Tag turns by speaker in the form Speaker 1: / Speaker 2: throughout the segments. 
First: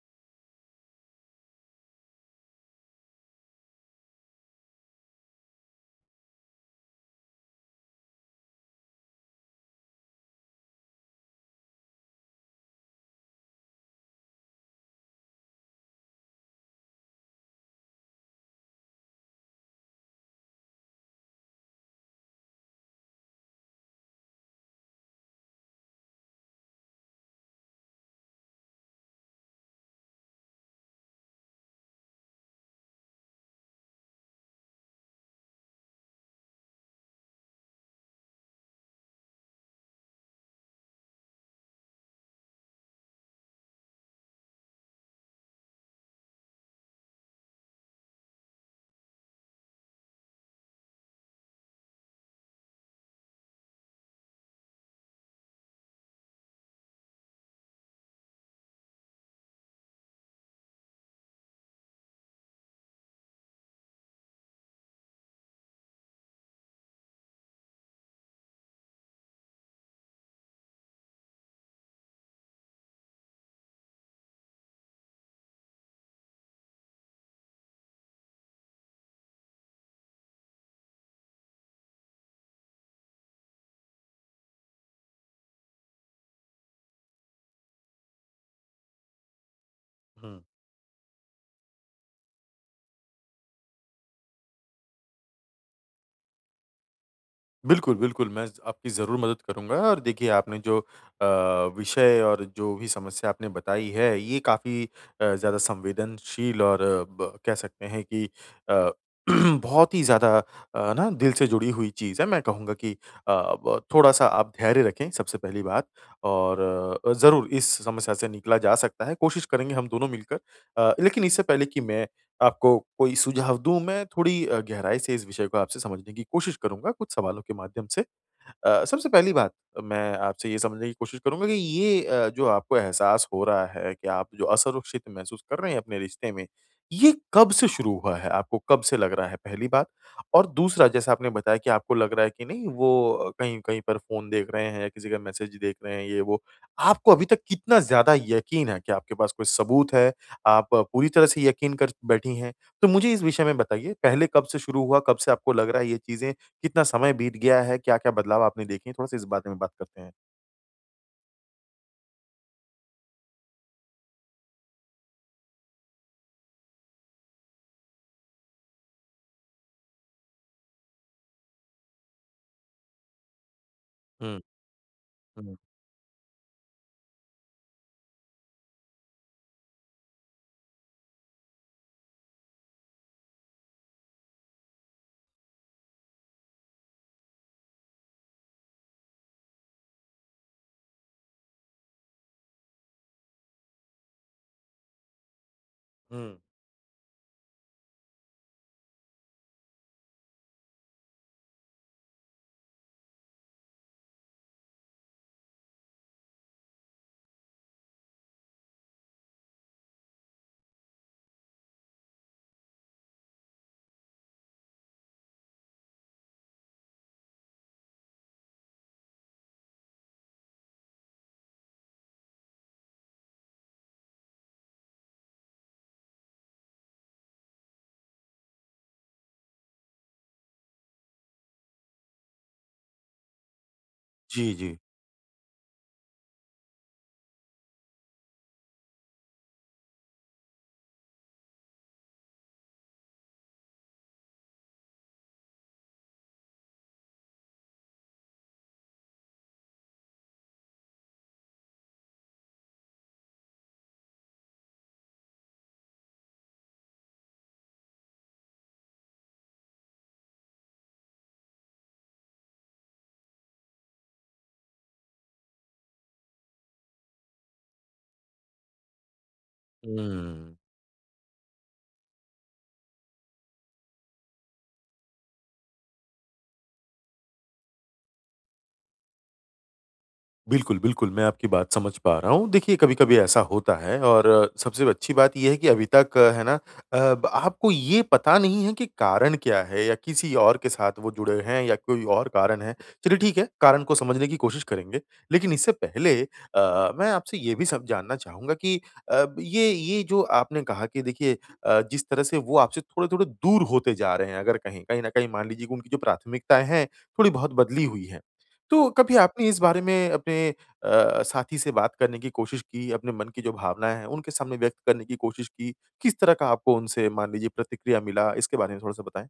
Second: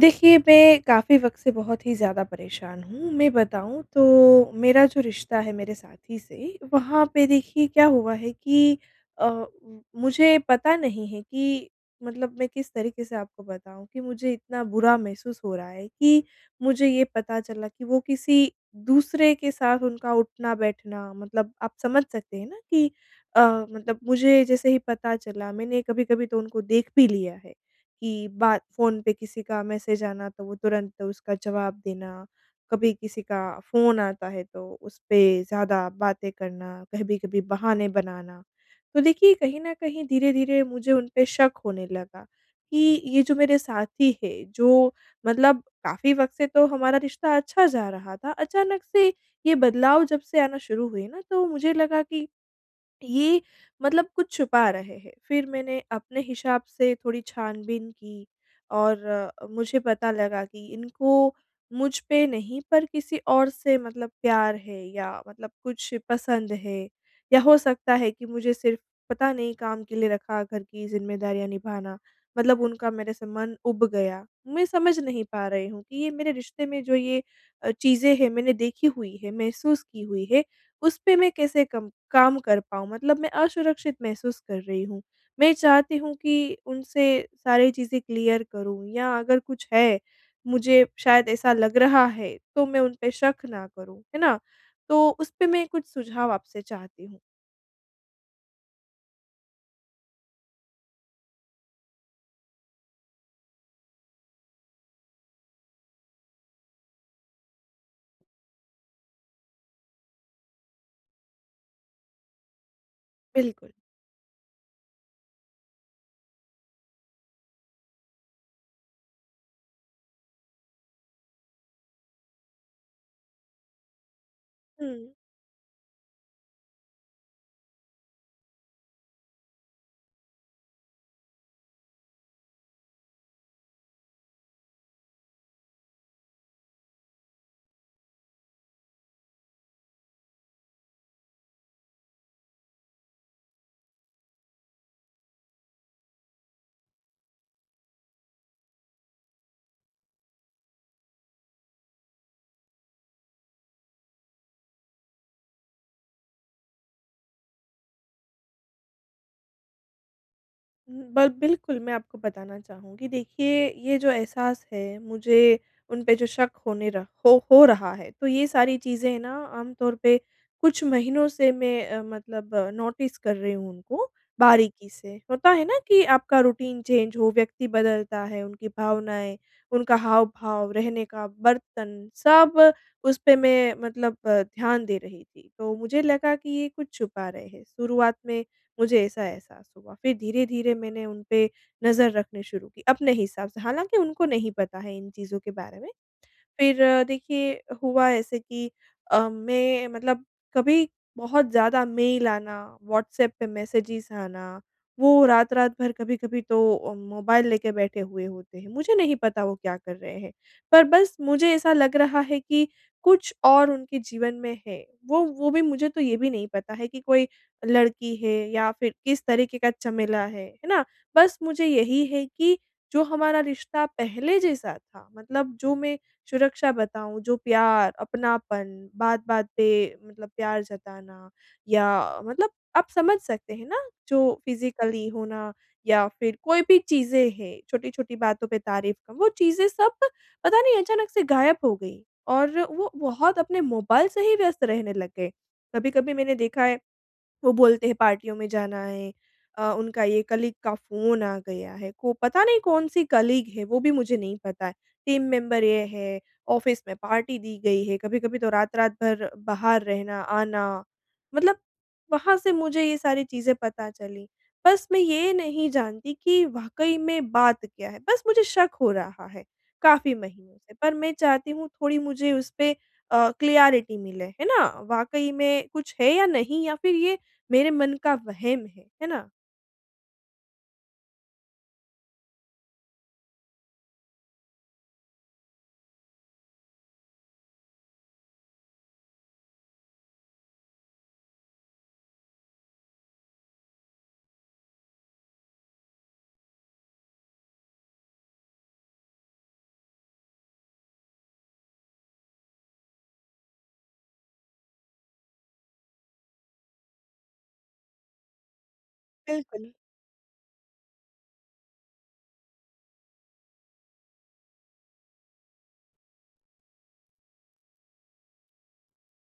Speaker 1: देखिए, मैं काफ़ी वक़्त से बहुत ही ज़्यादा परेशान हूँ। मैं बताऊँ तो मेरा जो रिश्ता है मेरे साथी से, वहाँ पे देखिए क्या हुआ है कि अ, मुझे पता नहीं है कि मतलब मैं किस तरीके से आपको बताऊँ कि मुझे इतना बुरा महसूस हो रहा है कि मुझे ये पता चला कि वो किसी दूसरे के साथ उनका उठना-बैठना मतलब आप समझ सकते हैं ना कि मतलब मुझे जैसे ही पता चला, मैंने कभी-कभी तो उनको देख भी लिया है। कि बात फ़ोन पे किसी का मैसेज आना तो वो तुरंत उसका जवाब देना, कभी किसी का फ़ोन आता है तो उस पे ज़्यादा बातें करना, कभी-कभी बहाने बनाना। तो देखिए कहीं न कहीं धीरे-धीरे मुझे उन पे शक होने लगा कि ये जो मेरे साथी है, जो मतलब काफ़ी वक़्त से तो हमारा रिश्ता अच्छा जा रहा था, अचानक से ये बदलाव जब से आना शुरू हुए ना तो मुझे लगा कि ये मतलब कुछ छुपा रहे हैं। फिर मैंने अपने हिसाब से थोड़ी छानबीन की और मुझे पता लगा कि इनको मुझ पे नहीं पर किसी और से मतलब प्यार है या मतलब कुछ पसंद है या हो सकता है कि मुझे सिर्फ़ पता नहीं काम के लिए रखा, घर की ज़िम्मेदारियाँ निभाना, मतलब उनका मेरे से मन उब गया। मैं समझ नहीं पा रही हूँ कि ये मेरे रिश्ते में जो ये चीज़ें हैं मैंने देखी हुई है, महसूस की हुई है उसपे मैं कैसे कम काम कर पाऊँ? मतलब मैं असुरक्षित महसूस कर रही हूँ। मैं चाहती हूँ कि उनसे सारी चीज़ें क्लियर करूँ या अगर कुछ है,
Speaker 2: हुँ।
Speaker 1: मुझे शायद ऐसा लग रहा है, तो मैं उन पे शक ना करूँ, है ना? तो उसपे मैं कुछ सुझाव आपसे चाहती हूँ।
Speaker 2: बिल्कुल, बिल्कुल, मैं ज़ आपकी ज़रूर मदद करूँगा और देखिए आपने जो अ, विषय और जो भी समस्या आपने बताई है, ये काफ़ी ज़्यादा संवेदनशील और अ, ब कह सकते हैं कि अ, बहुत ही ज़्यादा ना दिल से जुड़ी हुई चीज़ है। मैं कहूँगा कि अ,
Speaker 1: बिल्कुल।
Speaker 2: ब थोड़ा-सा आप धैर्य रखें सबसे पहली बात और ज़रूर इस समस्या से निकला जा सकता है, कोशिश करेंगे हम दोनों मिलकर। लेकिन इससे पहले कि मैं आपको कोई सुझाव दूँ मैं थोड़ी
Speaker 1: हुँ।
Speaker 2: गहराई से इस विषय को आपसे समझने की कोशिश करूँगा कुछ सवालों के माध्यम से। सबसे पहली बात मैं आपसे ये समझने की कोशिश करूँगा कि ये जो आपको एहसास हो रहा है कि आप जो असुरक्षित महसूस कर रहे हैं अपने रिश्ते में, ये कब से शुरू हुआ है? आपको कब से लग रहा है पहली बात? और दूसरा जैसा आपने बताया कि आपको लग रहा है कि नहीं वो कहीं कहीं पर फ़ोन देख रहे हैं या किसी का मैसेज देख रहे हैं ये वो। आपको अभी तक कितना ज़्यादा यकीन है? क्या आपके पास कोई सबूत है आप पूरी तरह से यकीन कर बैठी हैं। तो मुझे इस विषय में बताइए पहले कब से शुरू हुआ? कब से आपको लग रहा है ये चीज़ें? कितना समय बीत गया है? क्या-क्या बदलाव आपने देखे हैं? थोड़ा-सा इस बारे में बात करते हैं।
Speaker 1: ब बिल्कुल, मैं आपको बताना चाहूँगी। देखिए, ये जो एहसास है, मुझे उन पे जो शक होने रह हो रहा है, तो ये सारी चीज़ें ना आम तौर पे कुछ महीनों से मैं मतलब नोटिस कर रही हूँ उनको
Speaker 2: हुँ,
Speaker 1: बारीकी से। होता
Speaker 2: हुँ,
Speaker 1: है ना कि आपका रूटीन चेंज हो, व्यक्ति बदलता है, उनकी भावनाएँ, उनका हाव-भाव, रहने का बर्तन, सब उस पे मैं मतलब ध्यान दे रही थी। तो मुझे लगा कि ये कुछ छुपा रहे हैं। शुरुआत में मुझे ऐसा एहसास हुआ। फिर धीरे-धीरे मैंने उन पे नज़र रखनी शुरू की अपने हिसाब से, हालाँकि उनको नहीं पता है इन चीज़ों के बारे में।
Speaker 2: हुँ।
Speaker 1: फिर देखिए हुआ ऐसे कि मैं मतलब कभी बहुत ज़्यादा मेल आना, व्हाट्सएप पे मैसेजेस आना, वो रात-रात भर कभी-कभी तो मोबाइल लेके बैठे हुए होते हैं। मुझे नहीं पता वो क्या कर रहे हैं, पर बस मुझे ऐसा लग रहा है कि कुछ और उनके जीवन में है। वो भी मुझे तो ये भी नहीं पता है कि कोई लड़की है या फिर किस तरीके का झमेला है ना? बस मुझे यही है कि जो हमारा रिश्ता पहले जैसा था, मतलब जो मैं सुरक्षा बताऊँ, जो प्यार, अपनापन, बात-बात पे मतलब प्यार जताना या मतलब आप समझ सकते हैं ना, जो
Speaker 2: जी, जी।
Speaker 1: फिज़िकली होना या फिर कोई भी चीज़ें हैं, छोटी-छोटी बातों पे तारीफ़ का, वो चीज़ें सब पता नहीं अचानक से गायब हो गई और वो बहुत अपने मोबाइल से ही व्यस्त रहने लग गए। कभी-कभी मैंने देखा है वो बोलते हैं पार्टियों में जाना है उनका ये कलीग का फ़ोन आ गया है, को पता नहीं कौन-सी कलीग है वो भी मुझे नहीं पता है, टीम मेंबर ये है, ऑफ़िस में पार्टी दी गई है, कभी-कभी तो रात-रात भर बाहर रहना, आना, मतलब वहाँ से मुझे ये सारी चीज़ें पता चली। बस मैं ये नहीं जानती कि वाक़ई में बात क्या है, बस मुझे शक हो रहा है काफ़ी महीनों
Speaker 2: हुँ।
Speaker 1: से, पर मैं चाहती हूँ थोड़ी मुझे उस पे क्लैरिटी मिले, है ना? वाक़ई में कुछ है या नहीं या फिर ये मेरे मन का वहम है ना?
Speaker 2: बिल्कुल, बिल्कुल, मैं आपकी बात समझ पा रहा हूँ। देखिए, कभी-कभी ऐसा होता है और सबसे अच्छी बात ये है कि अभी तक है ना आपको ये पता नहीं है कि कारण क्या है या किसी और के साथ वो जुड़े हैं या कोई और कारण है। चलिए ठीक है, कारण को समझने की कोशिश करेंगे। लेकिन इससे पहले मैं आपसे ये भी सब जानना चाहूँगा कि ये जो आपने कहा कि देखिए जिस तरह से वो आपसे थोड़े-थोड़े दूर होते जा रहे हैं अगर कहीं कहीं न कहीं मान लीजिए कि उनकी जो प्राथमिकताएँ हैं, थोड़ी बहुत बदली हुई हैं। तो कभी आपने इस
Speaker 1: बिल्कुल,
Speaker 2: बारे में अपने साथी से बात करने की कोशिश की, अपने मन की जो भावनाएँ हैं, उनके सामने व्यक्त करने की कोशिश की? किस तरह का आपको उनसे मान लीजिए प्रतिक्रिया मिला? इसके बारे में थोड़ा-सा बताएँ?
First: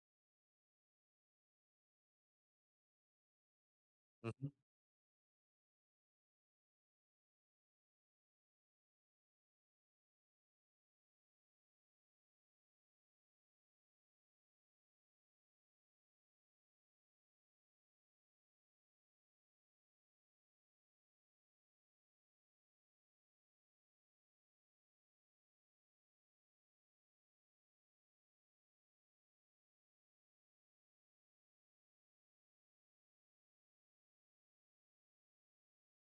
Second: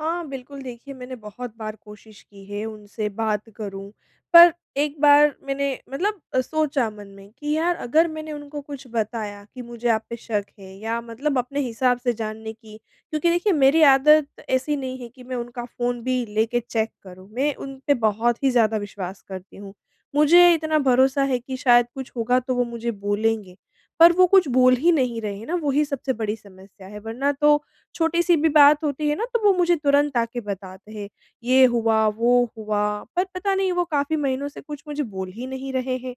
Speaker 1: हाँ, बिल्कुल देखिए मैंने बहुत बार कोशिश की है उनसे बात करूँ,
Speaker 2: हुँ, हुँ।
Speaker 1: पर एक बार मैंने मतलब सोचा मन में कि यार अगर मैंने उनको कुछ बताया कि मुझे आप पे शक है या मतलब अपने हिसाब से जानने की क्योंकि देखिए मेरी आदत ऐसी नहीं है कि मैं उनका फ़ोन भी लेके चेक करूँ, मैं उन पे बहुत ही ज़्यादा विश्वास करती हूँ। मुझे इतना भरोसा है कि शायद कुछ होगा तो वो मुझे बोलेंगे, पर वो कुछ बोल ही नहीं रहे हैं ना, वही सबसे बड़ी समस्या है, वरना तो छोटी-सी भी बात होती है ना तो वो मुझे तुरंत आके बताते हैं, ये हुआ, वो हुआ, पर पता नहीं वो काफ़ी महीनों से कुछ मुझे बोल ही नहीं रहे हैं।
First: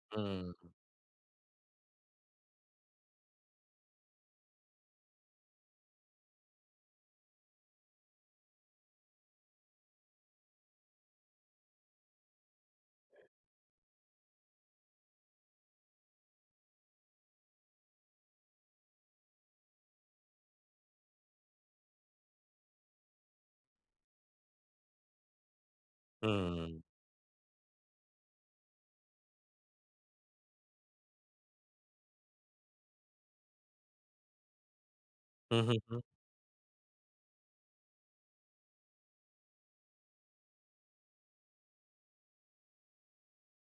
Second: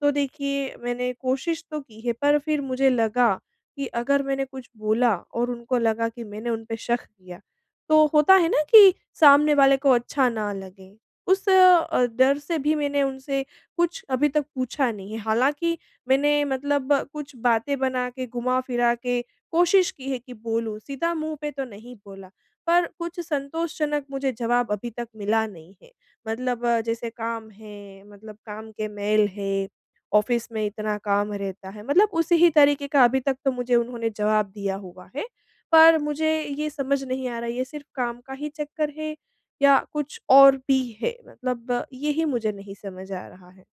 Speaker 1: तो
Speaker 2: हुँ,
Speaker 1: देखिए मैंने कोशिश तो की है पर फिर मुझे लगा कि अगर मैंने कुछ बोला और उनको लगा कि मैंने उन पे शक किया, तो होता है ना कि सामने वाले को अच्छा ना लगे। उस डर से भी मैंने उनसे कुछ अभी तक पूछा नहीं है। हालाँकि मैंने मतलब कुछ बातें बना के, घुमा-फिरा के कोशिश की है कि बोलूँ, सीधा मुँह पे तो नहीं बोला, पर कुछ संतोषजनक मुझे जवाब अभी तक मिला नहीं है। मतलब
Speaker 2: हुँ,
Speaker 1: जैसे काम है, मतलब काम के मेल है, ऑफ़िस में इतना काम रहता है, मतलब उसी ही तरीके का अभी तक तो मुझे उन्होंने जवाब दिया हुआ है।
Speaker 2: हुँ, हुँ,
Speaker 1: पर
Speaker 2: हुँ।
Speaker 1: मुझे ये समझ नहीं आ रहा, ये सिर्फ़ काम का ही चक्कर है या कुछ और भी है? मतलब यही मुझे नहीं समझ आ रहा है।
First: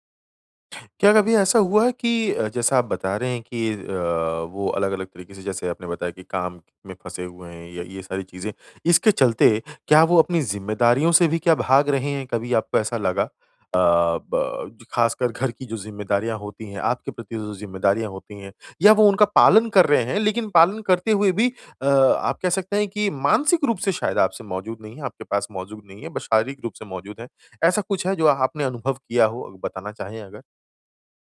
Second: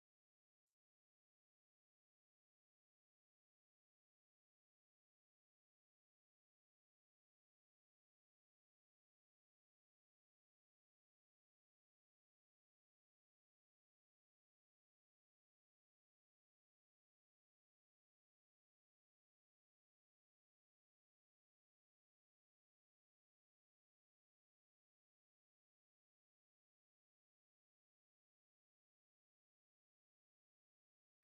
Speaker 2: क्या कभी ऐसा हुआ है कि जैसा आप बता रहे हैं कि वो अलग-अलग तरीके से जैसे आपने बताया कि काम में फँसे हुए हैं या ये सारी चीज़ें, इसके चलते क्या वो अपनी ज़िम्मेदारियों से भी क्या भाग रहे हैं? कभी आपको ऐसा लगा? अ, ब ख़ासकर घर की जो ज़िम्मेदारियाँ होती हैं, आपके प्रति जो ज़िम्मेदारियाँ होती हैं या वो उनका पालन कर रहे हैं लेकिन पालन करते हुए भी आप कह सकते हैं कि मानसिक रूप से शायद आपसे मौजूद नहीं है, आपके पास मौजूद नहीं है, बस शारीरिक रूप से मौजूद हैं। ऐसा कुछ है जो आपने अनुभव किया हो? अगर बताना चाहें अगर?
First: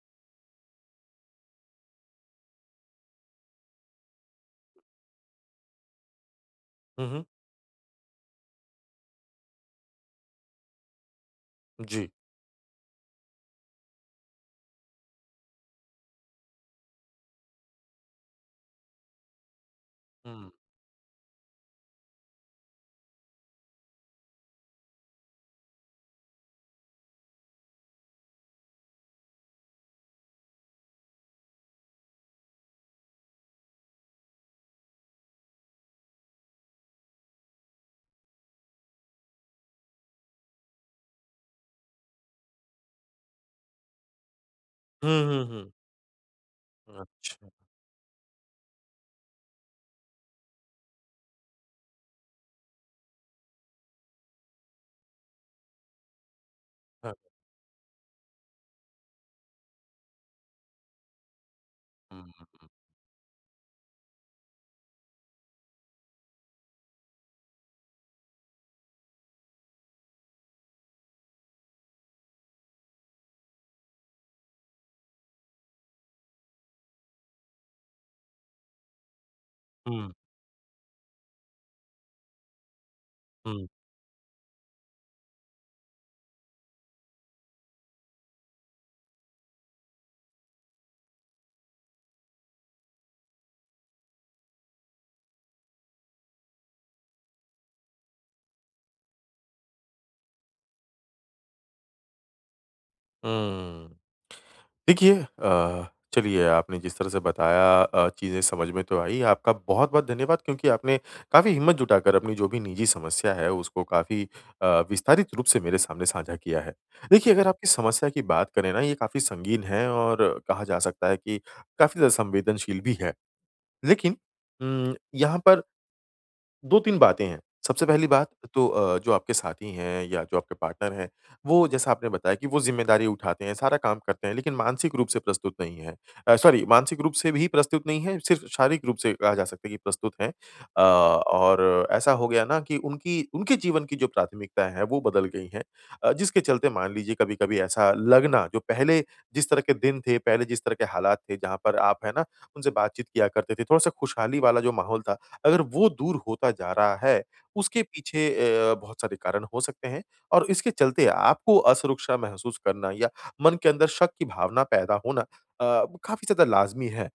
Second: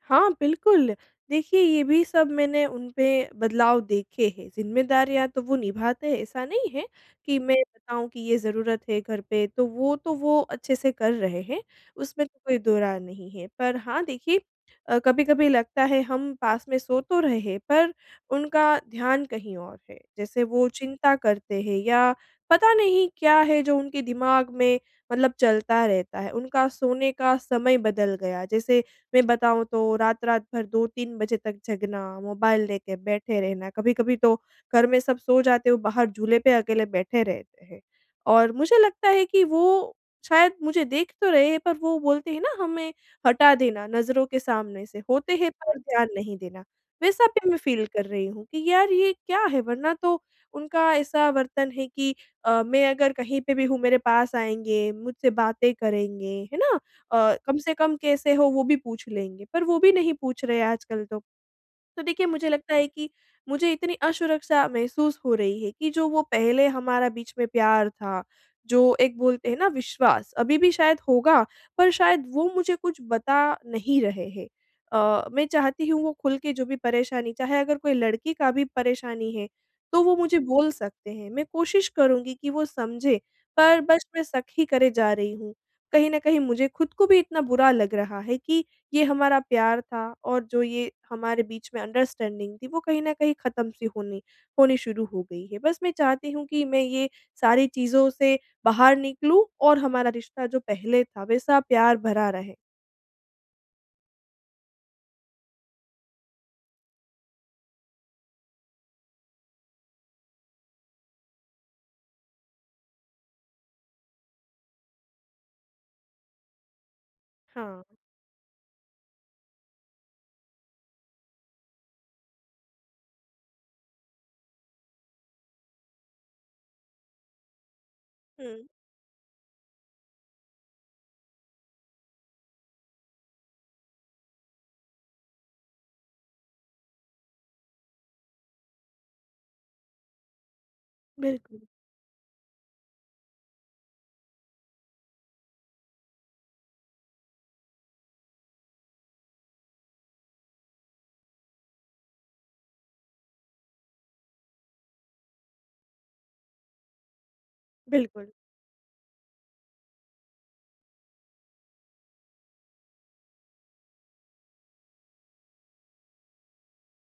Speaker 1: हाँ, बिल्कुल। देखिए, ये भी सब मैंने उनपे बदलाव देखे हैं, ज़िम्मेदारियाँ तो वो निभाते हैं, ऐसा नहीं है
Speaker 2: हुँ, हुँ।
Speaker 1: कि मैं बताऊँ कि ये ज़रूरत है घर पे, तो वो अच्छे से कर रहे हैं,
Speaker 2: जी।
Speaker 1: उसमें तो कोई दो राय नहीं है। पर हाँ, देखिए कभी-कभी लगता है हम पास में सो तो रहे हैं, पर उनका ध्यान कहीं और है। जैसे
Speaker 2: हुँ।
Speaker 1: वो चिंता करते हैं या पता नहीं क्या है जो उनके दिमाग में मतलब चलता रहता है, उनका सोने का समय बदल गया। जैसे मैं बताऊँ तो रात-रात भर 2-3 बजे तक जगना, मोबाइल लेके बैठे रहना, कभी-कभी तो घर में सब सो जाते हो, बाहर झूले पे अकेले बैठे रहते हैं। और मुझे लगता है कि वो शायद मुझे देख तो रहे हैं पर वो बोलते हैं ना हमें हटा देना नज़रों के सामने से,
Speaker 2: हुँ,
Speaker 1: होते
Speaker 2: हुँ,
Speaker 1: हैं
Speaker 2: हुँ।
Speaker 1: पर ध्यान नहीं देना। वैसा
Speaker 2: अच्छा।
Speaker 1: भी मैं फ़ील कर रही हूँ कि यार ये क्या है? वरना तो उनका ऐसा वर्तन है कि मैं अगर कहीं पे भी हूँ मेरे पास आएँगे, मुझसे बातें करेंगे, है ना?
Speaker 2: हाँ।
Speaker 1: कम से कम कैसे हो वो भी पूछ लेंगे, पर वो भी नहीं पूछ रहे आजकल तो। तो
Speaker 2: हुँ,
Speaker 1: देखिए मुझे लगता है कि मुझे इतनी असुरक्षा महसूस हो रही है कि जो वो पहले हमारा बीच में प्यार था, जो एक बोलते हैं ना विश्वास, अभी भी शायद होगा, पर शायद वो मुझे कुछ बता नहीं रहे हैं। मैं चाहती हूँ वो खुल के जो भी परेशानी चाहे अगर कोई लड़की का भी परेशानी है, तो
Speaker 2: हुँ,
Speaker 1: वो मुझे बोल सकते हैं। मैं कोशिश करूँगी कि वो समझे,
Speaker 2: हुँ,
Speaker 1: पर बस मैं शक ही करे जा रही हूँ। कहीं न कहीं मुझे खुद को भी इतना बुरा लग रहा है कि ये हमारा प्यार था और जो ये हमारे बीच में अंडरस्टैंडिंग थी वो कहीं न कहीं ख़त्म सी होनी होनी शुरू हो गई है। बस मैं चाहती हूँ कि मैं ये सारी चीज़ों से बाहर निकलूँ और हमारा रिश्ता जो पहले था वैसा प्यार भरा रहे।
Speaker 2: हुँ। देखिए चलिए आपने जिस तरह से बताया चीज़ें समझ में तो आई। आपका बहुत-बहुत धन्यवाद क्योंकि आपने काफ़ी हिम्मत जुटाकर अपनी जो भी निजी समस्या है उसको काफ़ी विस्तारित रूप से मेरे सामने साझा किया है। देखिए अगर आपकी
Speaker 1: हाँ।
Speaker 2: समस्या की बात करें ना ये काफ़ी संगीन है और कहा जा सकता है कि काफ़ी ज़्यादा संवेदनशील भी है। लेकिन उम, यहाँ पर 2-3 बातें हैं। सबसे पहली बात
Speaker 1: हुँ,
Speaker 2: तो जो आपके साथी हैं या जो आपके पार्टनर हैं, वो जैसा आपने बताया कि वो ज़िम्मेदारी उठाते हैं, सारा काम करते हैं लेकिन मानसिक रूप से प्रस्तुत नहीं हैं। सॉरी मानसिक रूप से भी प्रस्तुत नहीं हैं, सिर्फ़ शारीरिक रूप से कहा जा सकता है कि प्रस्तुत हैं।
Speaker 1: बिल्कुल,
Speaker 2: और ऐसा हो गया ना कि उनकी उनके जीवन की जो प्राथमिकताएँ हैं, वो बदल गई हैं। जिसके चलते मान लीजिए कभी-कभी ऐसा लगना जो पहले जिस तरह के दिन थे, पहले जिस तरह के हालात थे, जहाँ पर आप है ना, उनसे बातचीत किया करते थे, थोड़ा-सा खुशहाली वाला जो माहौल था, अगर वो दूर होता जा रहा है, उसके पीछे
Speaker 1: बिल्कुल।
Speaker 2: बहुत सारे कारण हो सकते हैं और इसके चलते आपको असुरक्षा महसूस करना या मन के अंदर शक की भावना पैदा होना काफ़ी ज़्यादा लाज़मी है।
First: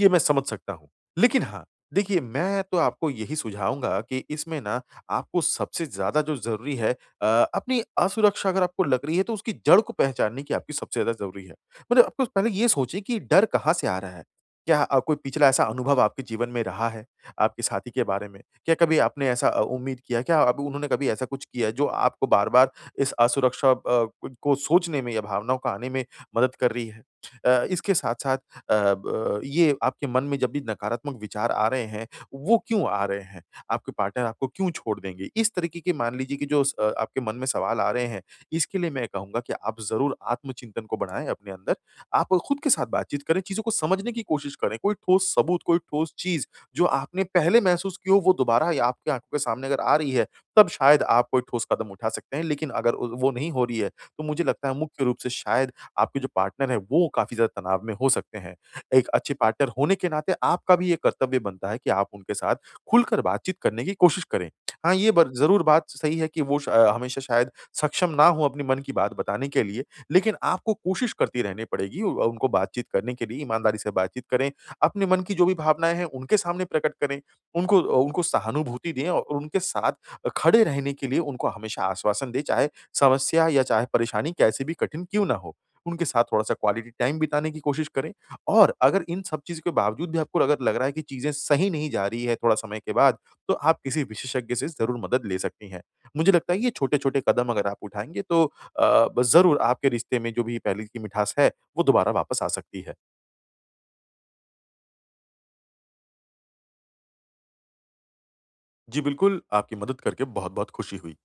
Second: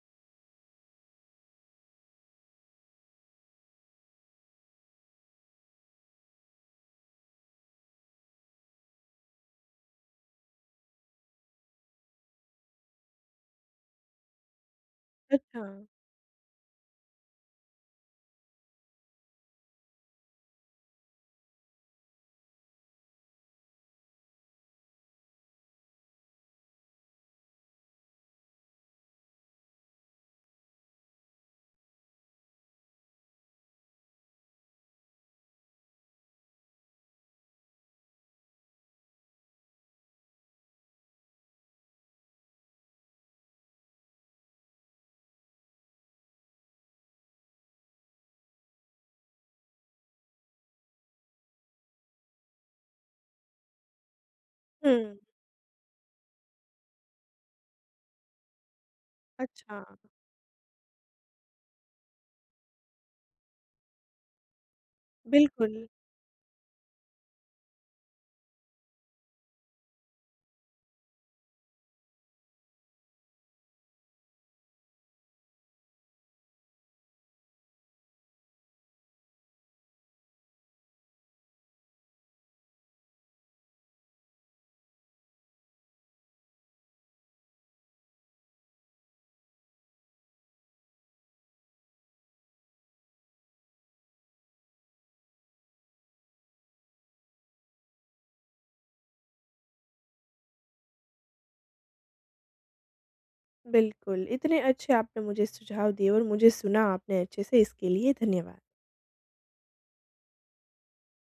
Speaker 2: ये मैं समझ सकता हूँ। लेकिन हाँ, देखिए मैं तो आपको यही सुझाऊँगा कि इसमें ना आपको सबसे ज़्यादा जो ज़रूरी है अ, अपनी असुरक्षा अगर आपको लग रही है तो उसकी जड़ को पहचानने की आपकी सबसे ज़्यादा ज़रूरी है। मतलब आपको पहले ये सोचिए कि डर कहाँ से आ रहा है? क्या कोई पिछला
Speaker 1: अच्छा।
Speaker 2: ऐसा अनुभव आपके जीवन में रहा है, आपके साथी के बारे में? क्या कभी आपने ऐसा उम्मीद किया? क्या अब उन्होंने कभी ऐसा कुछ किया जो आपको बार-बार इस असुरक्षा को सोचने में या भावनाओं को आने में मदद कर रही है? इसके साथ-साथ अ, ब ये आपके मन में जब भी नकारात्मक विचार आ रहे हैं, वो क्यों आ रहे हैं? आपके पार्टनर आपको क्यों छोड़ देंगे? इस तरीके के मान लीजिए कि जो आपके मन में सवाल आ रहे हैं, इसके लिए मैं कहूँगा कि आप ज़रूर आत्मचिंतन को बढ़ाएँ अपने अंदर। आप खुद के साथ बातचीत करें, चीज़ों को समझने की कोशिश करें। कोई ठोस सबूत, कोई ठोस चीज़ जो आपने पहले महसूस की हो, वो दोबारा या आपकी आँखों के सामने अगर आ रही है, तब शायद आप कोई ठोस कदम उठा सकते हैं। लेकिन अगर उ वो नहीं हो रही है, तो मुझे लगता है
Speaker 1: हुँ,
Speaker 2: मुख्य रूप से शायद आपके जो पार्टनर है, वो काफ़ी ज़्यादा तनाव में हो सकते हैं। एक अच्छे पार्टनर
Speaker 1: अच्छा।
Speaker 2: होने के नाते आपका भी ये कर्तव्य बनता है कि आप उनके साथ खुलकर बातचीत करने की कोशिश करें। हाँ, ये बर ज़रूर
Speaker 1: बिल्कुल,
Speaker 2: बात सही है कि वो हमेशा शायद सक्षम ना हो अपने मन की बात बताने के लिए, लेकिन आपको कोशिश करती रहनी पड़ेगी उ उनको बातचीत करने के लिए ईमानदारी से बातचीत करें, अपने मन की जो भी भावनाएँ हैं उनके सामने प्रकट करें, उनको सहानुभूति दें और उनके साथ खड़े रहने के लिए उनको हमेशा आश्वासन दें, चाहे समस्या या चाहे परेशानी कैसी भी कठिन क्यों ना हो। उनके साथ थोड़ा-सा क्वालिटी टाइम बिताने की कोशिश करें। और अगर इन सब चीज़ के बावजूद भी आपको अगर लग रहा है कि चीज़ें सही नहीं जा रही है थोड़ा समय के बाद, तो आप किसी विशेषज्ञ से ज़रूर मदद ले सकती हैं। मुझे लगता है ये छोटे-छोटे कदम अगर आप उठाएँगे तो अ, ब ज़रूर आपके रिश्ते में जो भी पहले की मिठास है, वो दोबारा वापस आ सकती है।
Speaker 1: बिल्कुल। इतने अच्छे आपने मुझे सुझाव दिए और मुझे सुना आपने अच्छे से इसके लिए धन्यवाद।
Speaker 2: जी बिल्कुल, आपकी मदद करके बहुत-बहुत खुशी हुई।